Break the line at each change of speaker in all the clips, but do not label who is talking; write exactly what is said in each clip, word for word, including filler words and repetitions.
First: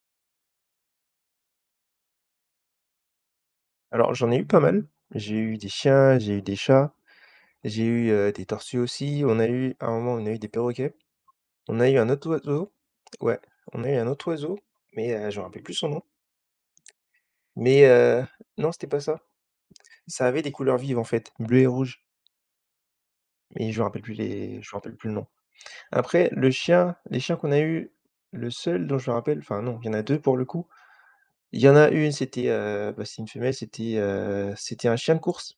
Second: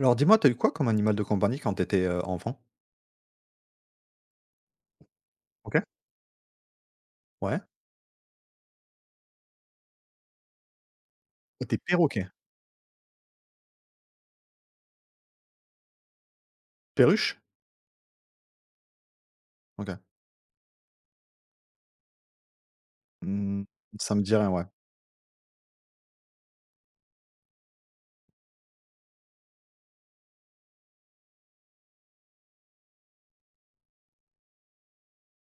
Alors dis-moi, t'as eu quoi comme animal de compagnie quand t'étais étais, enfant?
Alors, j'en ai eu pas mal. J'ai eu des
OK.
chiens, j'ai eu des chats,
Ouais.
j'ai eu, heu, des tortues aussi. On a eu à un moment, on a eu des perroquets.
C'était
On a eu un
perroquet.
autre oiseau. Ouais, on a eu un autre oiseau, mais heu, je me rappelle plus son nom.
Perruche?
Mais heu, non, c'était pas ça.
OK.
Ça avait des couleurs vives, en fait, bleu et rouge,
Mmh,
mais je me rappelle plus
ça me dit rien,
les
ouais.
je me rappelle plus le nom. Après, le chien les chiens qu'on a eu, le seul dont je me rappelle enfin non, il y en a deux pour le coup. Il y en a une, c'était, heu, bah, c'était une femelle, c'était, heu, c'était un chien de course.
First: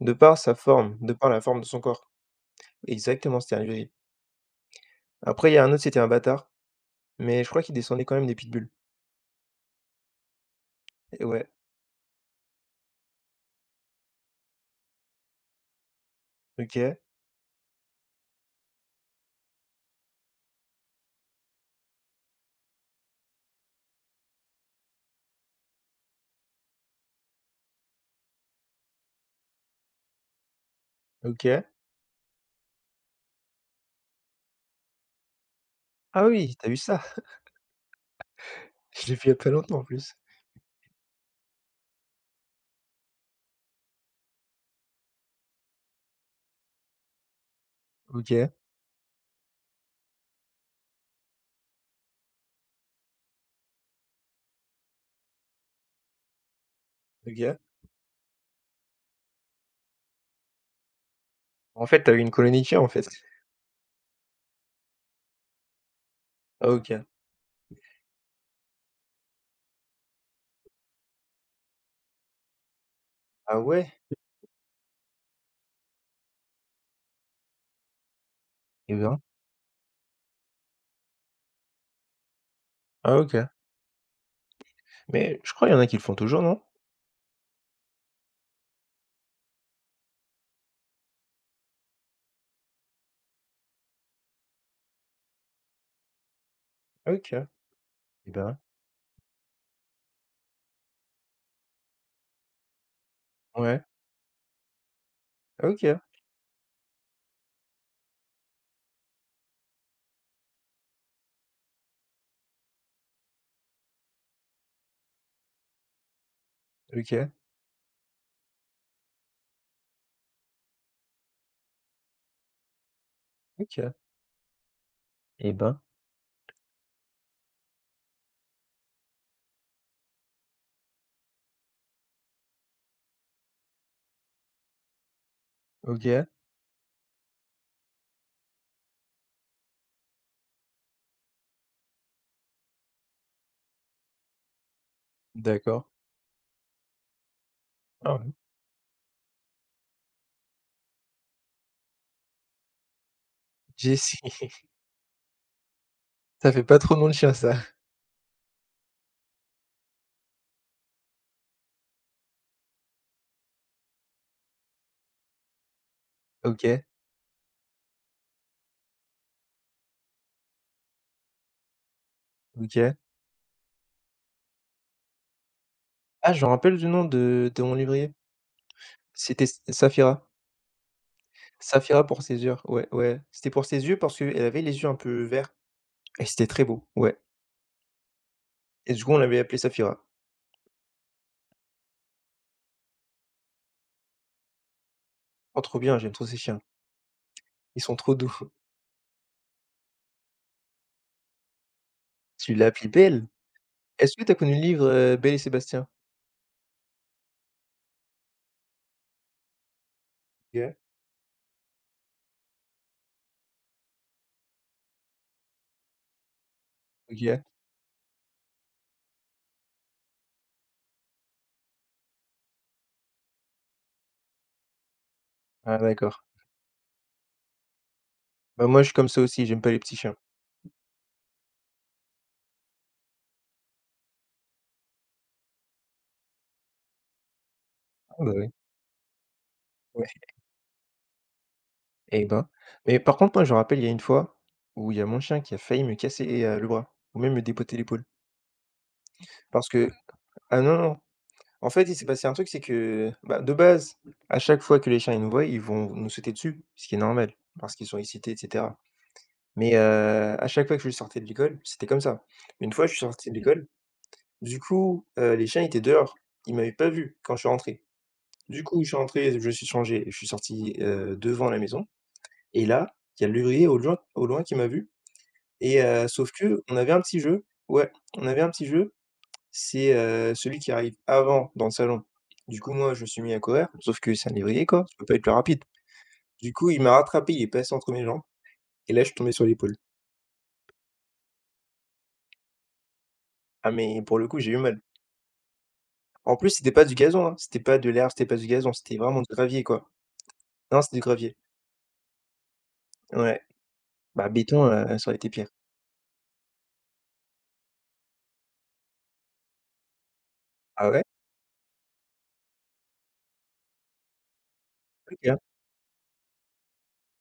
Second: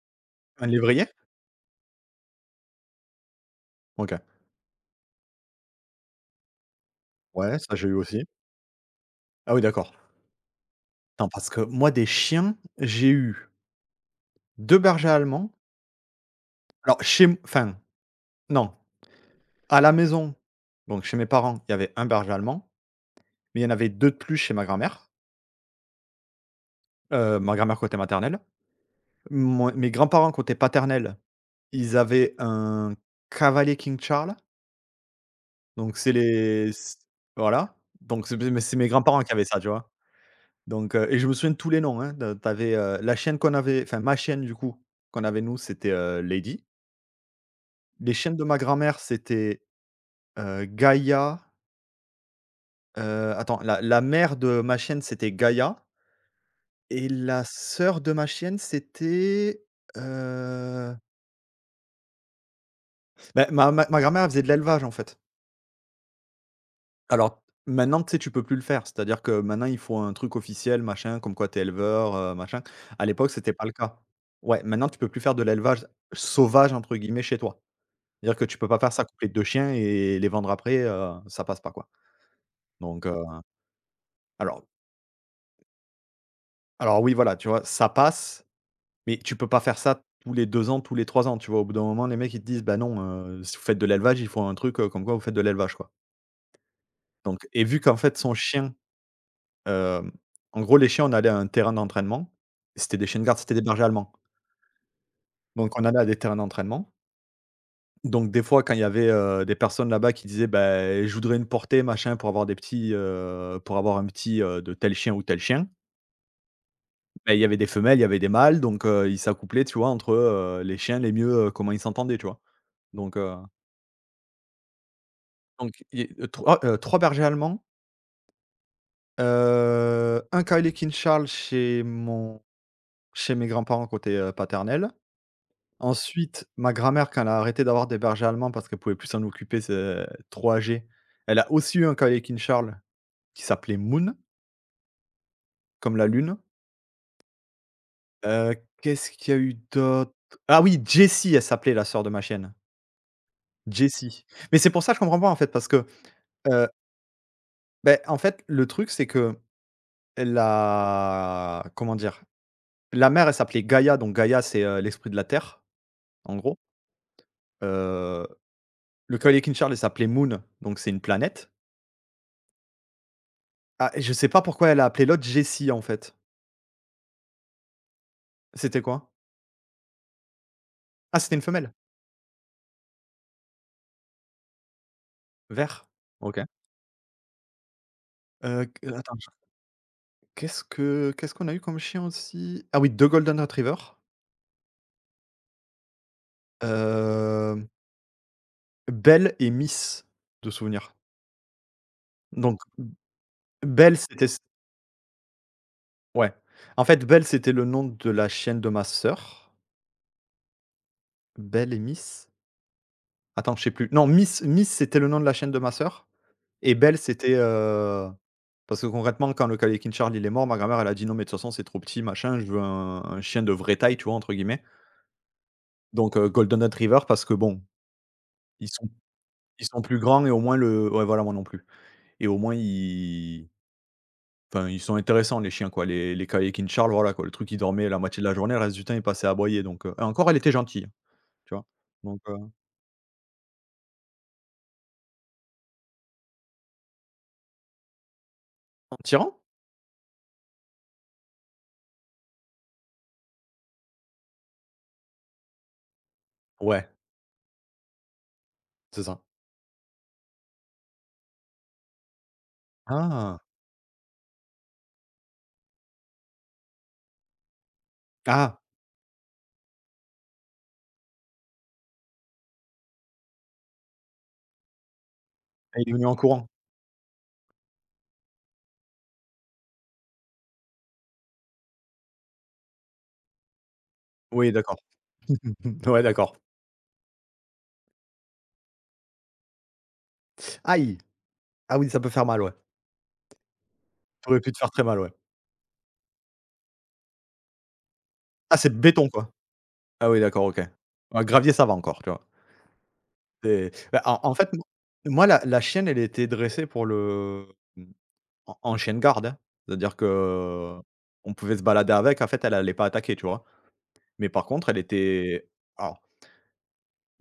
De par sa
Un
forme,
lévrier?
de par la forme de son corps. Exactement, c'était un Yuri.
OK.
Après, il y a un autre, c'était un Bâtard, mais je
Ouais,
crois qu'il
ça j'ai eu
descendait quand
aussi.
même des pitbulls.
Ah oui, d'accord.
Et
Non,
ouais.
parce que moi des chiens, j'ai eu deux bergers allemands.
OK,
Alors chez m enfin, non, à la maison, donc chez mes parents, il y avait un berger allemand, mais il y en avait deux de plus chez ma grand-mère, heu, ma grand-mère côté maternelle. Mon mes grands-parents côté paternel,
OK.
ils avaient un cavalier King Charles. Donc c'est
Ah oui, t'as
les
vu
c
ça?
Voilà, donc c'est mais c'est mes
Je l'ai vu
grands-parents
il y
qui
a
avaient
pas
ça, tu
longtemps en
vois?
plus.
Donc heu et je me souviens de tous les noms, hein, de tu avais, la chienne qu'on avait enfin ma chienne du coup, qu'on avait nous, c'était, heu, Lady. Les chiennes de
OK,
ma grand-mère, c'était, heu, Gaïa, heu, attends, la la mère de ma chienne, c'était Gaïa et la
OK.
sœur de ma chienne, c'était, heu,
En fait, t'as as eu une colonie de chiens, en fait?
bah, ma ma ma grand-mère, elle faisait de l'élevage, en fait.
Ah OK.
Alors maintenant, tu sais, tu peux plus le faire. C'est-à-dire que maintenant, il faut un truc officiel, machin, comme quoi tu éleveur, heu, machin. À l'époque, c'était
Ah
pas le
ouais?
cas. Ouais, maintenant, tu peux plus faire de l'élevage «sauvage» entre guillemets chez toi. C'est-à-dire que tu peux pas faire
Eh
ça
ben.
couper deux chiens et les vendre après, heu, ça passe pas, quoi. Donc heu,
Ah OK.
alors
Mais je crois il y en a qui le font toujours, non?
alors oui, voilà, tu vois, ça passe, mais tu peux pas faire ça tous les deux ans, tous les trois ans, tu vois? Au bout d'un moment, les mecs, ils te disent: «Bah non, heu, si vous faites de l'élevage, il faut un truc, heu, comme quoi vous faites de l'élevage, quoi».
OK.
Donc et vu qu'en fait,
Eh
son
ben.
chien. Hem, En gros, les chiens, on allait à un terrain d'entraînement. C'était des chiens de garde, c'était des
Ouais.
bergers allemands. Donc on
OK,
allait à des terrains d'entraînement. Donc des fois, quand il y avait, heu, des personnes là-bas qui disaient: ben, je voudrais une portée, machin, pour avoir des petits, heu, pour avoir un petit, heu, de tel chien ou tel chien».
OK,
Beh, il y avait des femelles, il y avait des mâles, donc heu, ils s'accouplaient, tu vois, entre, heu, les chiens les mieux, heu, comment ils s'entendaient, tu vois? Donc heu,
OK. Eh ben.
donc i heu, trois, heu, trois bergers allemands, heu, un Cowley King Charles chez mon chez mes grands-parents côté, heu, paternel.
OK,
Ensuite, ma grand-mère, quand elle a arrêté d'avoir des bergers allemands parce qu'elle pouvait plus s'en occuper, c'est trop âgée, elle a aussi eu un Calliope Charles qui s'appelait Moon,
d'accord.
comme la lune.
Ah ouais.
Heu, Qu'est-ce qu'il y a eu d'autre? Ah oui, Jessie, elle s'appelait la sœur de ma chienne.
Jessie.
Jessie. Mais c'est pour ça, que je comprends pas, en fait, parce que,
Ça fait
heu,
pas trop nom de chien, ça.
beh, en fait, le truc, c'est que la comment dire? La mère, elle s'appelait Gaïa, donc Gaïa, c'est, heu, l'esprit de la terre, en gros.
OK,
Heu, le Calliope Charles, il s'appelait Moon, donc c'est une planète.
OK.
Ah, et je sais pas pourquoi elle a appelé l'autre Jessie, en fait.
Ah, je me rappelle du nom de de mon lévrier.
C'était quoi?
C'était S Saphira.
Ah, c'était une femelle?
Saphira pour ses yeux, ouais, ouais. C'était pour ses yeux parce qu'elle avait les yeux un peu verts
Vert.
et
OK.
c'était très beau, ouais
Heu,
et
q
du coup, on
Attends, je
l'avait appelée Saphira.
qu'est-ce que qu'est-ce qu'on a eu comme chien aussi? Ah oui, deux golden retriever.
Oh trop bien, j'aime trop ces chiens.
hem,
Ils sont trop doux.
Belle et Miss, de souvenir.
Tu
Donc
l'as appelée Belle?
Belle,
Est-ce
c'était
que tu as
s
connu le livre, heu, Belle et Sébastien?
ouais. En fait, Belle, c'était le nom de la chienne de ma sœur.
OK,
Belle et Miss? Attends, je sais plus. Non, Miss Miss, c'était le nom de la chienne de ma sœur et Belle, c'était,
OK.
euh, parce que concrètement, quand le Kalekyn Charles, il est mort, ma grand-mère, elle a dit: «Non, mais de toute façon, c'est trop petit, machin, je veux un un chien de vraie taille», tu vois? Entre guillemets.
Ah
Donc,
d'accord.
heu, golden retriever parce que bon,
Bah,
ils
moi, je
sont
suis comme ça aussi, j'aime
ils
pas les
sont
petits
plus
chiens.
grands et au moins le ouais, voilà, moi non plus et au moins ils enfin, ils sont intéressants les chiens, quoi. Les les Kalekyn Charles, voilà, quoi, le truc, il dormait la
Ah
moitié de
bah,
la
oui,
journée, le reste du temps, il passait à aboyer donc, heu et
ouais.
encore, elle était gentille, tu vois? Donc,
Eh
heu
ben, mais par contre, moi, je me rappelle, il y a une fois où il y a mon chien qui a failli me casser, heu, le bras ou même me dépoter l'épaule
en tirant?
parce que ah non, non. En fait, il s'est passé un truc, c'est que, bah, de base, à chaque fois que les chiens, ils nous voient, ils vont nous sauter dessus, ce
Ouais,
qui est normal, parce qu'ils sont excités, et cetera.
c'est ça.
Mais, heu, à chaque fois que je sortais de l'école, c'était comme ça. Une fois, je suis sorti de
Ah!
l'école, du coup, heu, les chiens étaient dehors. Ils m'avaient pas vu quand je suis rentré.
Ah!
Du coup, je suis rentré, je me suis changé, je suis sorti, heu, devant la maison et là, il y a l'ouvrier au loin au loin qui m'a vu et
Il est venu
heu,
en
sauf
courant.
que on avait un petit jeu. Ouais, on avait un petit jeu c'est, heu, celui qui arrive avant dans le salon. Du coup, moi, je me suis mis à courir, sauf que c'est un
Oui,
lévrier,
d'accord.
quoi, je peux pas être plus rapide.
Ouais, d'accord.
Du coup, il m'a rattrapé, il est passé entre mes jambes et là, je suis tombé sur l'épaule.
Aïe! Ah oui, ça peut faire mal, ouais.
Ah mais pour le
Ça
coup,
aurait
j'ai
pu
eu
te faire
mal.
très mal, ouais.
En plus, c'était pas du gazon, hein, c'était pas de l'herbe, c'était pas du
Ah,
gazon,
c'est
c'était
béton,
vraiment du
quoi?
gravier, quoi.
Ah oui, d'accord, OK.
Non, c'était du
Ouais,
gravier.
gravier, ça va encore, tu vois?
Ouais.
C'est bah, en
Bah,
en fait, m
béton, heu, ça aurait
moi,
été
la
pire.
la chienne, elle était dressée pour le mmh, en en chienne garde, hein. C'est-à-dire que
Ah ouais?
on pouvait se balader avec. En fait, elle allait pas attaquer, tu vois? Mais par contre, elle
OK,
était alors,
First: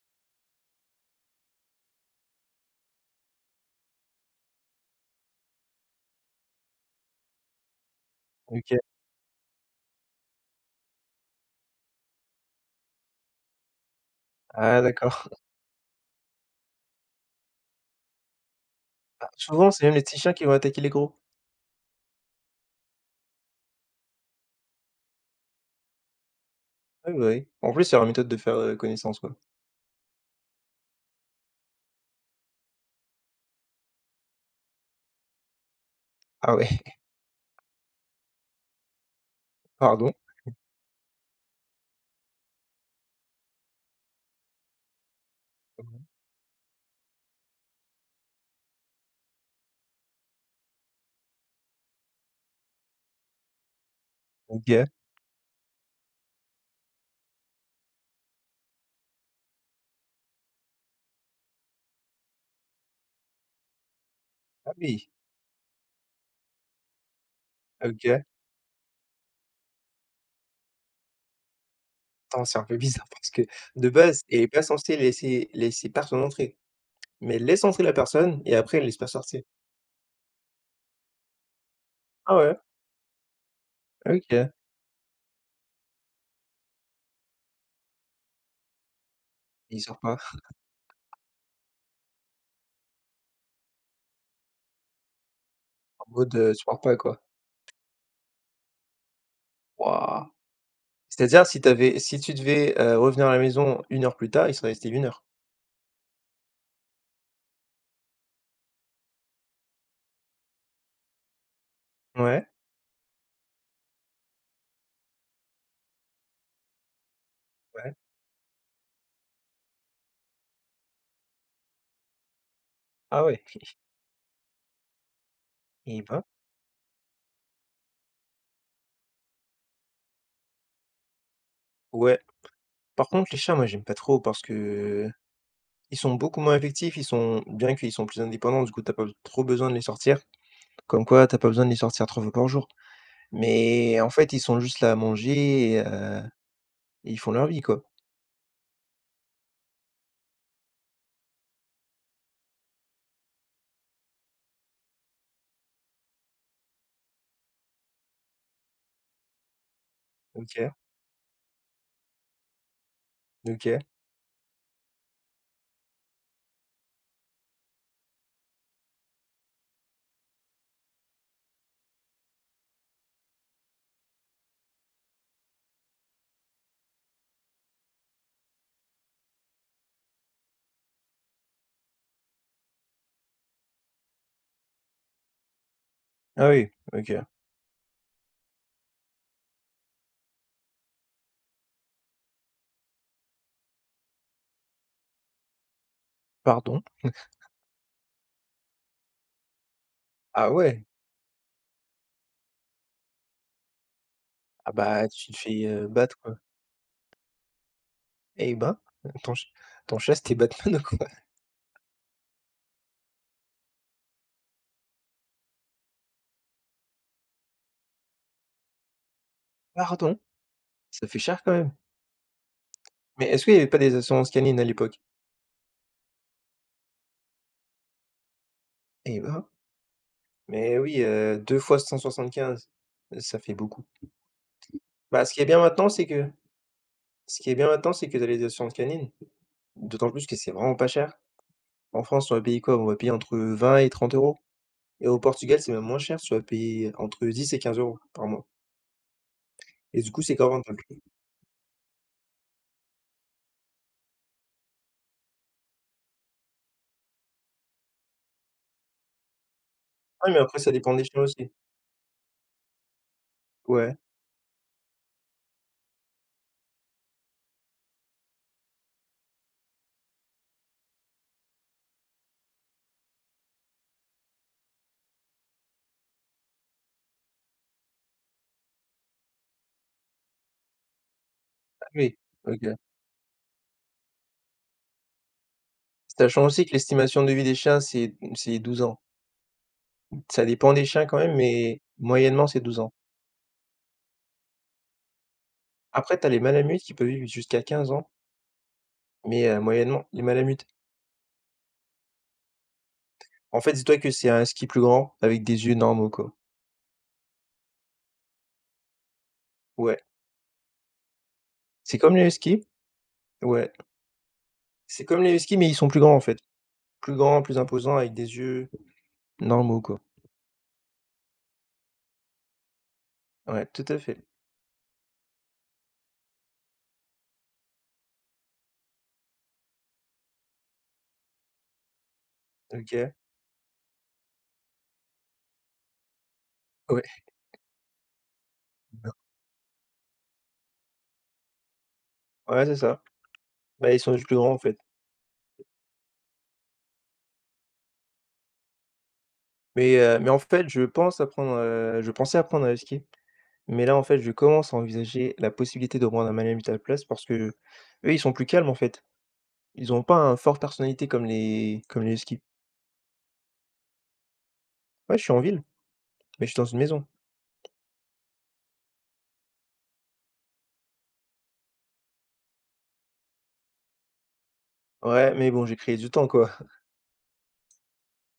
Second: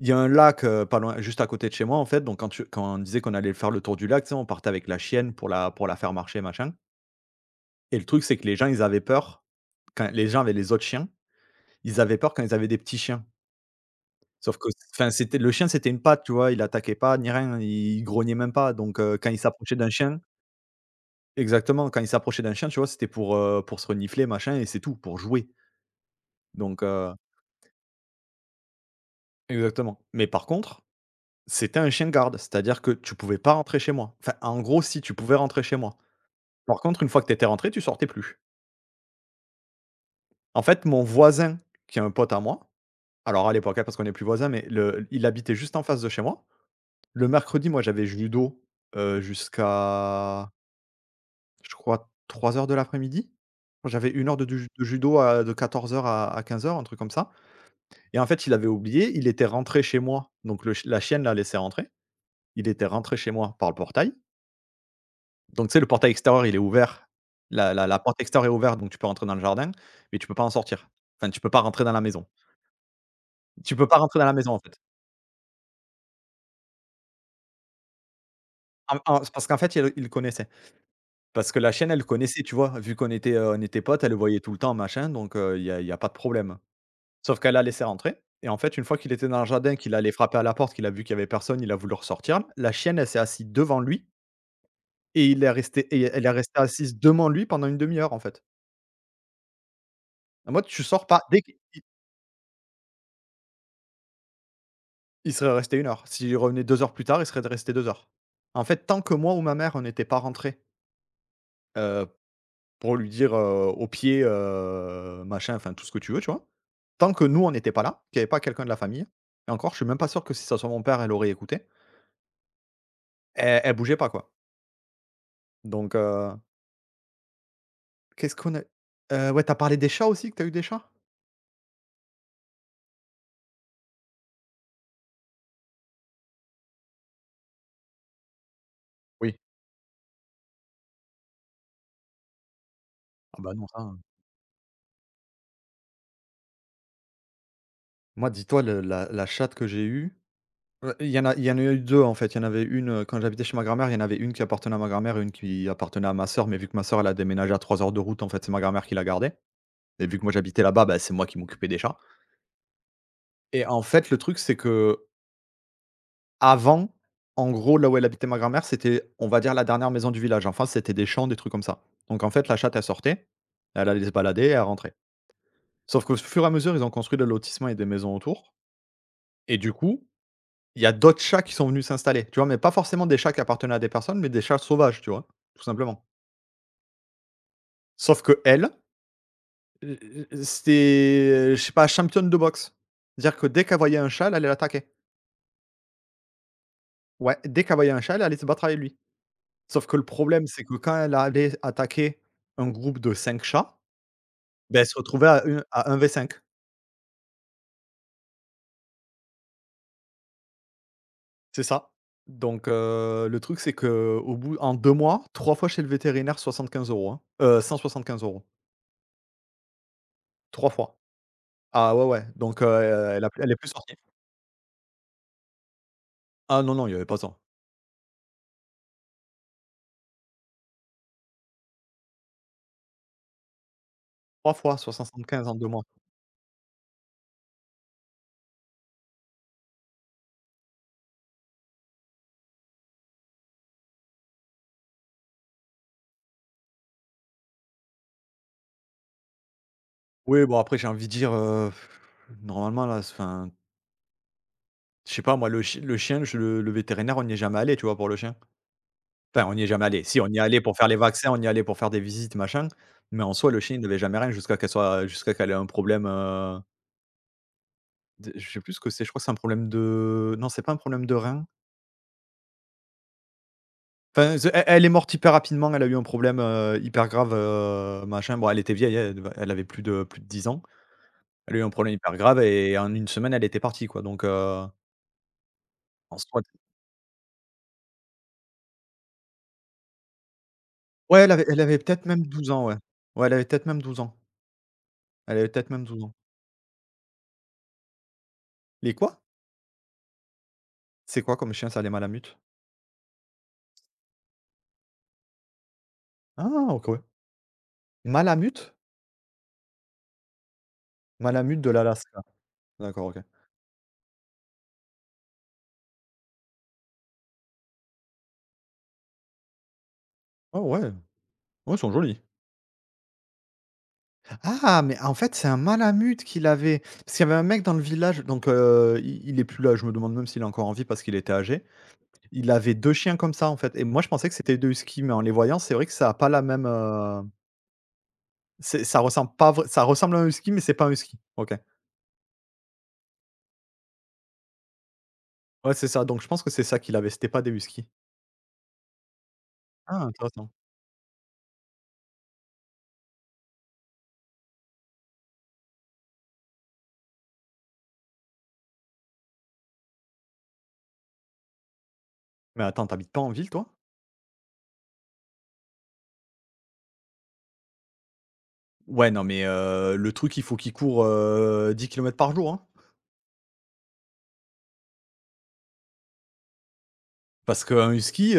il y a un lac, heu, pas loin juste à côté de chez moi, en fait, donc quand tu quand on disait qu'on allait faire le tour du lac, tu sais, on partait avec la chienne pour la pour la faire marcher, machin et le truc, c'est que les gens,
OK.
ils avaient peur quand les gens avaient les autres chiens, ils avaient peur quand ils avaient des petits chiens. Sauf que
Ah
enfin,
d'accord.
c'était le chien, c'était une patte, tu vois? Il attaquait pas ni rien, il grognait même pas, donc heu,
Bah,
quand il
souvent,
s'approchait
c'est
d'un
même les petits
chien
chiens qui vont attaquer les gros.
exactement, quand il s'approchait d'un chien, tu vois? C'était pour, heu, pour se renifler, machin et c'est tout, pour jouer, donc
Oui,
heu
bah, oui. En plus, c'est leur méthode de faire, heu, connaissance, quoi.
exactement. Mais par contre, c'était un chien garde, c'est-à-dire que tu pouvais pas rentrer chez moi. Enfin, en gros, si, tu pouvais rentrer chez moi.
Ah ouais,
Par contre, une fois que tu étais rentré, tu sortais plus.
pardon?
En fait, mon voisin, qui est un pote à moi, alors à l'époque, hein, parce qu'on n'est plus voisins, mais le il habitait juste en face
Mmh.
de chez moi. Le mercredi, moi, j'avais judo, heu, jusqu'à je crois trois heures de l'après-midi? J'avais une heure de du de
OK.
judo à de quatorze heures à à quinze heures, un truc comme ça et en fait, il avait oublié, il était rentré chez moi, donc le ch la chienne l'a laissé rentrer. Il était rentré chez moi par le portail.
Ah oui,
Donc tu sais, le portail extérieur, il est ouvert. La la la porte
OK.
extérieure est ouverte, donc tu peux rentrer dans le jardin, mais tu peux pas en sortir. Enfin, tu peux pas rentrer dans la maison.
Attends, c'est un peu bizarre parce que
Tu peux
de
pas rentrer
base,
dans la
elle est
maison, en
pas
fait.
censée laisser laisser personne entrer. Mais elle laisse entrer la personne et après elle laisse
En
pas
en C'est
sortir.
parce qu'en fait, il il le connaissait. Parce que la chienne, elle le
Ah
connaissait, tu
ouais?
vois? Vu qu'on était, heu, on était potes, elle le voyait
OK.
tout le temps, machin, donc euh, il y a il y a pas de problème. Sauf qu'elle l'a laissé rentrer et en fait, une fois qu'il était dans le jardin,
Il
qu'il
sort
allait
pas.
frapper à la porte, qu'il a vu qu'il y avait personne, il a voulu ressortir. La chienne, elle s'est assise devant lui et il est resté et
En
elle est
mode, heu,
restée
tu pars pas
assise
quoi.
devant lui pendant une demi heure, en fait.
Waouh!
En mode, tu sors pas dès
C'est-à-dire
qu'il.
si tu avais si tu devais, heu, revenir à la maison une heure plus tard, il serait resté une heure?
Il serait resté une heure. S'il revenait deux heures plus tard, il serait resté deux heures. En fait, tant que moi ou ma mère, on n'était pas rentrés, heu,
Ouais,
pour lui dire, heu, au pied, heu, machin, enfin tout ce que tu veux, tu vois? Tant que nous, on n'était pas
ouais.
là, qu'il y avait pas quelqu'un de la famille et encore, je suis même pas sûr que si ça soit mon père, elle aurait écouté,
Ah ouais.
elle elle bougeait pas, quoi. Donc
Eh ben,
heu qu'est-ce qu'on a heu, ouais, t'as parlé des chats aussi, que t'as eu des chats?
ouais. Par contre, les chats, moi j'aime pas trop parce que ils sont beaucoup moins affectifs, ils sont bien qu'ils sont plus indépendants, du coup tu as pas
Oui.
trop besoin de les sortir. Comme quoi, tu as pas besoin de les sortir trois fois par jour.
Ah bah non, ça, heu
Mais en fait, ils sont juste là à manger et heu, et ils font leur vie, quoi.
moi, dis-toi le la la chatte que j'ai eue, heu, il y en a il y en a eu deux en fait. Il y en avait une, heu, quand j'habitais chez ma grand-mère, il y en avait une qui appartenait à ma grand-mère et une qui appartenait à ma sœur, mais vu que ma sœur, elle a déménagé à trois heures de route, en fait, c'est ma grand-mère qui la gardait et vu que moi j'habitais
OK,
là-bas, bah, c'est moi qui m'occupais des chats et
OK.
en fait, le truc, c'est que avant, en gros, là où elle habitait ma grand-mère, c'était, on va dire, la dernière maison du village. Enfin, c'était des champs, des trucs comme ça. Donc en fait, la chatte, elle sortait, elle allait se balader elle rentrait. Sauf qu'au fur et à mesure, ils ont construit des lotissements et des maisons autour. Et du coup, il y a d'autres chats qui sont venus s'installer, tu vois? Mais pas forcément des chats qui appartenaient à des personnes, mais des chats sauvages, tu vois? Tout simplement.
Ah oui, OK.
Sauf qu'elle, heu heu, c'était, je sais pas, championne de boxe. C'est-à-dire que dès qu'elle voyait un chat, elle allait l'attaquer.
Pardon?
Ouais, dès qu'elle voyait un chat, elle allait se battre avec lui. Sauf que le problème,
Ah
c'est que
ouais?
quand elle allait attaquer un groupe de cinq chats,
Ah
ben elle se
bah,
retrouvait
tu te fais, heu,
à un v
battre,
cinq.
quoi. Eh ben! ton ch t'en chasses tes Batman ou quoi?
C'est ça. Donc heu, le truc, c'est qu'au bout en deux mois, trois fois chez le vétérinaire, soixante quinze euros, hein. Soixante quinze euros,
Pardon?
trois fois.
Ça fait cher quand même.
Ah ouais, ouais, donc heu, elle
Mais
a
est-ce qu'il
elle
y
est
avait
plus
pas des
sortie.
assurances canines à l'époque?
Ah non, non, il y avait pas ça.
Eh ben! Mais oui, heu, deux fois quinze ça fait beaucoup.
Trois fois soixante
Bah, ce qui est
quinze en
bien
deux mois.
maintenant, c'est que ce qui est bien maintenant, c'est que tu as les assurances canines. D'autant plus que c'est vraiment pas cher. En France, on va payer quoi? On va payer entre vingt et trente euros. Et au Portugal, c'est même moins cher, tu vas payer entre dix et quinze euros par mois. Et du coup, c'est
Oui, bon,
correct dans le
après, j'ai
prix.
envie de dire, heu, normalement, là, enfin, je sais pas, moi, le chi le chien, je le le vétérinaire, on n'y est jamais allé, tu vois, pour le chien? Enfin, on n'y est jamais allé. Si,
Ah,
on
oui,
y
mais
est
après,
allé
ça
pour faire
dépend
les
des chiens
vaccins, on y est
aussi.
allé pour faire des visites, machin, mais en soi, le chien, il
Ouais.
n'avait jamais rien jusqu'à qu'elle soit jusqu'à qu'elle ait un problème. D Je sais plus ce que c'est, je crois que c'est un problème de non, c'est pas un problème de rein. Enfin, ze elle elle est morte hyper rapidement, elle a eu un problème, heu, hyper grave, heu, machin. Bon, elle était vieille, hein, elle devait elle avait plus de plus de dix ans. Elle a eu un
Ah
problème hyper
oui,
grave
OK.
et en une semaine, elle était partie, quoi, donc heu, en soit.
Sachant aussi que l'estimation de vie des chiens, c'est c'est douze ans. Ça dépend des chiens quand
Ouais, elle
même,
avait elle avait
mais
peut-être même
moyennement,
douze
c'est
ans, ouais.
douze ans.
Ouais, elle avait peut-être même douze ans. Elle avait peut-être même douze ans.
Après, t'as les malamutes qui peuvent vivre jusqu'à quinze ans,
Les quoi?
mais heu, moyennement, les malamutes.
C'est quoi comme chien, ça, les malamutes?
En fait, dis-toi que c'est un husky plus grand avec des yeux normaux, quoi.
Ah, OK, ouais. Malamutes?
Ouais.
Malamutes de
C'est comme
l'Alaska.
les huskies.
D'accord, OK.
Ouais. C'est comme les huskies, mais ils sont plus grands, en fait. Plus grand, plus imposant avec des yeux normaux, quoi.
Oh ouais, ouais, ils sont jolis.
Ouais, tout à fait.
Ah, mais en fait, c'est un malamute qu'il avait. Parce qu'il y avait un mec dans le village, donc heu, il il est plus là, je me demande même s'il est encore en vie parce qu'il était âgé. Il avait deux
OK.
chiens comme ça, en fait, et moi je pensais que c'était deux huskies, mais en les voyant, c'est vrai que ça a pas la même,
Ouais.
heu, c'est ça ressemble pas vrai, ça ressemble à un husky, mais c'est pas un husky. OK.
Ouais, c'est ça. Bah, ils sont juste plus grands, en fait.
Ouais, c'est ça, donc je pense que c'est ça qu'il avait, c'était pas des huskies.
Mais
Ah,
heu, mais en
intéressant.
fait, je pense apprendre, heu, je pensais apprendre à skier, mais là, en fait, je commence à envisager la possibilité de prendre un manuel à la place parce qu'eux, ils sont plus calmes, en fait. Ils ont pas un fort personnalité comme les comme les huskies.
Mais attends, t'habites pas en ville, toi?
Ouais, je suis en ville, mais je suis dans une maison.
Ouais, non, mais heu, le truc, il faut qu'il court, heu, 10 kilomètres par jour, hein.
Ouais, mais bon, j'ai créé du temps, quoi.
Parce qu'un husky.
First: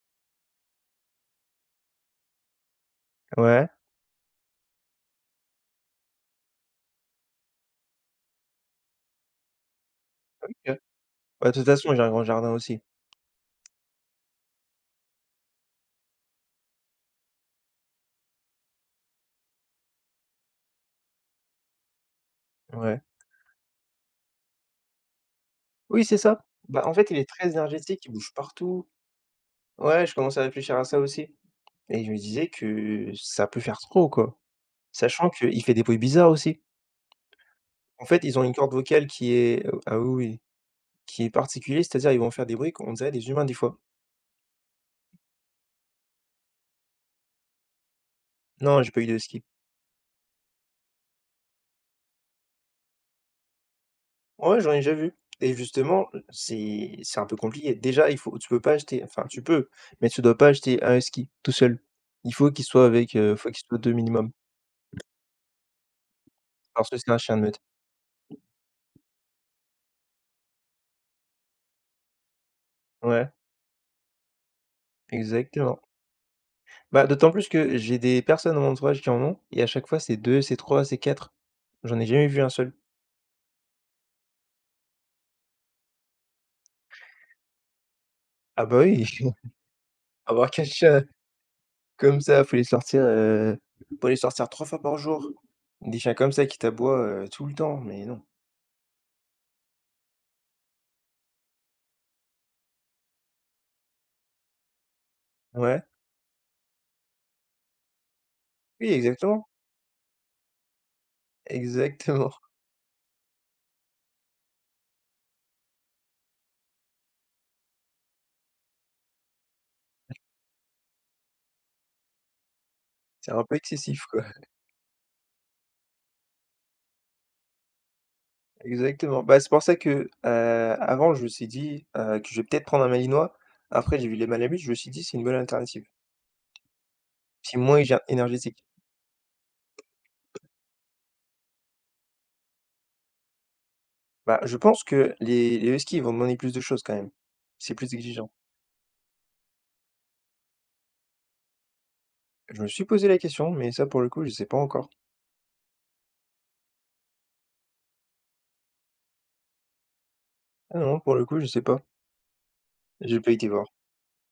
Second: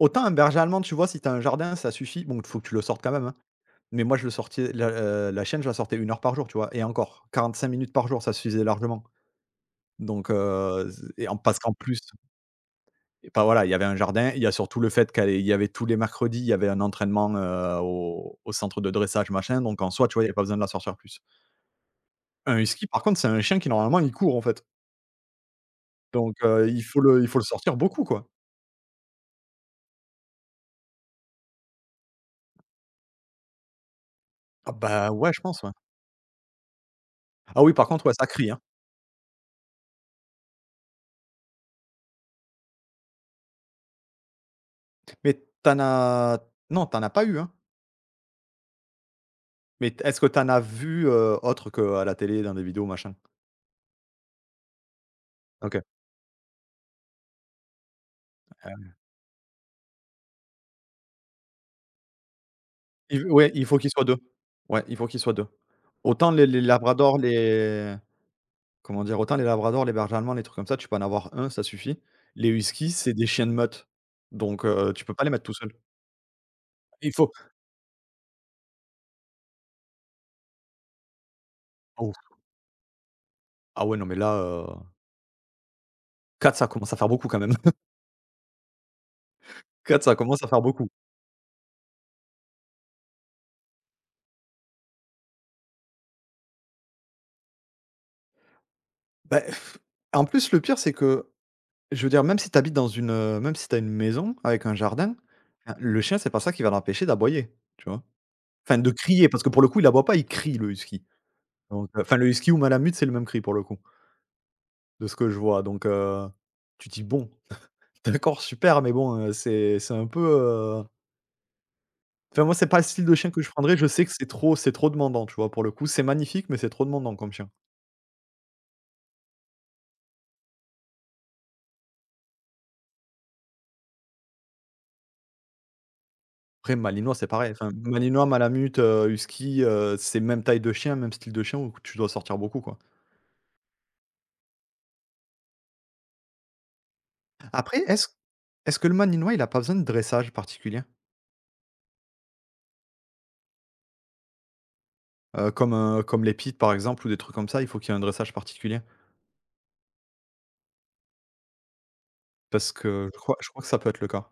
Autant un berger allemand, tu vois, si t'as un jardin, ça suffit. Bon, il faut que tu le sortes quand même, hein.
Ouais.
Mais moi, je le sortais la, heu, la chienne, je la sortais une heure par jour, tu vois? Et encore, quarante-cinq minutes par jour, ça suffisait largement. Donc,
OK.
heu, et en
Bah, de
parce
toute
qu'en
façon,
plus,
j'ai un grand jardin aussi.
et bah, voilà, il y avait un jardin. Il y a surtout le fait qu'il y avait tous les mercredis, il y avait un entraînement, heu, au au centre de dressage, machin. Donc en soi, tu vois, il y a pas besoin de la sortir plus. Un husky,
Ouais.
par contre, c'est un chien qui, normalement, il court, en fait.
Oui, c'est
Donc
ça.
heu,
Bah,
il
en
faut
fait, il
le
est
il faut le
très
sortir
énergétique,
beaucoup,
il
quoi.
bouge partout. Ouais, je commençais à réfléchir à ça aussi et je me disais que ça peut faire trop, quoi.
Ah bah,
Sachant
ouais, je pense,
qu'il
ouais.
fait des bruits bizarres aussi.
Ah oui, par
En
contre, ouais,
fait,
ça
ils ont
crie,
une
hein.
corde vocale qui est ah oui, oui, qui est particulière, c'est-à-dire ils vont faire des bruits qu'on dirait des humains des fois.
Mais t'en as non, t'en as pas eu, hein?
Non, j'ai pas eu de ski.
Mais t est-ce que t'en as vu, heu, autre qu'à la télé, dans des vidéos, machin?
Ouais, j'en ai déjà vu et
OK.
justement, c'est c'est un peu compliqué. Déjà, il faut tu peux
Ah
pas
oui.
acheter enfin tu peux, mais tu dois pas acheter un ski tout seul. Il faut qu'il soit avec,
Il
heu, faut
Ouais,
qu'il
il
soit
faut qu'ils
deux
soient deux.
minimum
Ouais, il faut qu'ils soient deux. Autant les les
parce que c'est un
labradors,
chien de meute.
les comment dire? Autant les labradors, les bergers allemands, les trucs comme ça, tu peux en avoir un, ça suffit. Les huskies, c'est des
Ouais,
chiens de meute, donc heu, tu peux pas les mettre tout seul.
exactement. Bah,
Il
d'autant
faut
plus que j'ai des personnes dans mon entourage qui en ont et à chaque fois c'est deux, c'est trois, c'est quatre. J'en ai
Oh,
jamais vu un seul.
ah ouais, non, mais là, heu, quatre, ça commence à faire beaucoup, quand même.
Ah bah oui,
Quatre, ça commence à
avoir
faire
quatre
beaucoup.
chats comme ça, faut les sortir, heu, faut les sortir trois fois par jour. Des chats comme ça qui t'aboient, heu, tout le temps, mais non.
Beh, en plus, le pire, c'est que je veux dire, même si tu habites dans une, heu, même si tu as une maison avec un jardin, enfin,
Ouais,
le chien, c'est pas ça qui va l'empêcher d'aboyer, tu vois? Enfin, de
oui
crier, parce
exactement,
que pour le coup, il aboie pas, il crie le husky. Donc, heu, enfin, le
exactement.
husky ou malamute, c'est le même cri pour le coup, de ce que je vois. Donc, heu, tu te dis: «Bon, d'accord, super, mais bon, heu, c'est c'est un peu, heu» enfin, moi, c'est pas le style de chien
C'est
que
un
je
peu
prendrais. Je sais
excessif
que
quoi.
c'est trop c'est trop demandant, tu vois? Pour le coup, c'est magnifique, mais c'est trop demandant comme chien.
Exactement. Bah, c'est pour ça que, heu, avant je me suis dit, heu, que je vais peut-être prendre un malinois. Après j'ai vu les malamutes, je me suis dit: «C'est une bonne alternative.
Après, malinois, c'est pareil.
C'est
Enfin,
moins éger
malinois,
énergétique».
malamute, heu, husky, heu, c'est même taille de chien, même style de chien où tu dois sortir beaucoup, quoi.
Bah, je pense que les les huskies, vont demander plus de choses quand même. C'est
Après,
plus
est-ce
exigeant.
est-ce que le malinois, il a pas besoin de dressage particulier?
Je me suis posé la question, mais ça, pour le coup, je sais pas encore.
Heu, comme, heu, comme les pites par exemple ou des trucs comme ça, il faut qu'il y ait un dressage particulier?
Ah non, pour le coup, je sais pas.
Parce que je
J'ai pas
crois
été
je crois
voir.
que ça peut être le cas.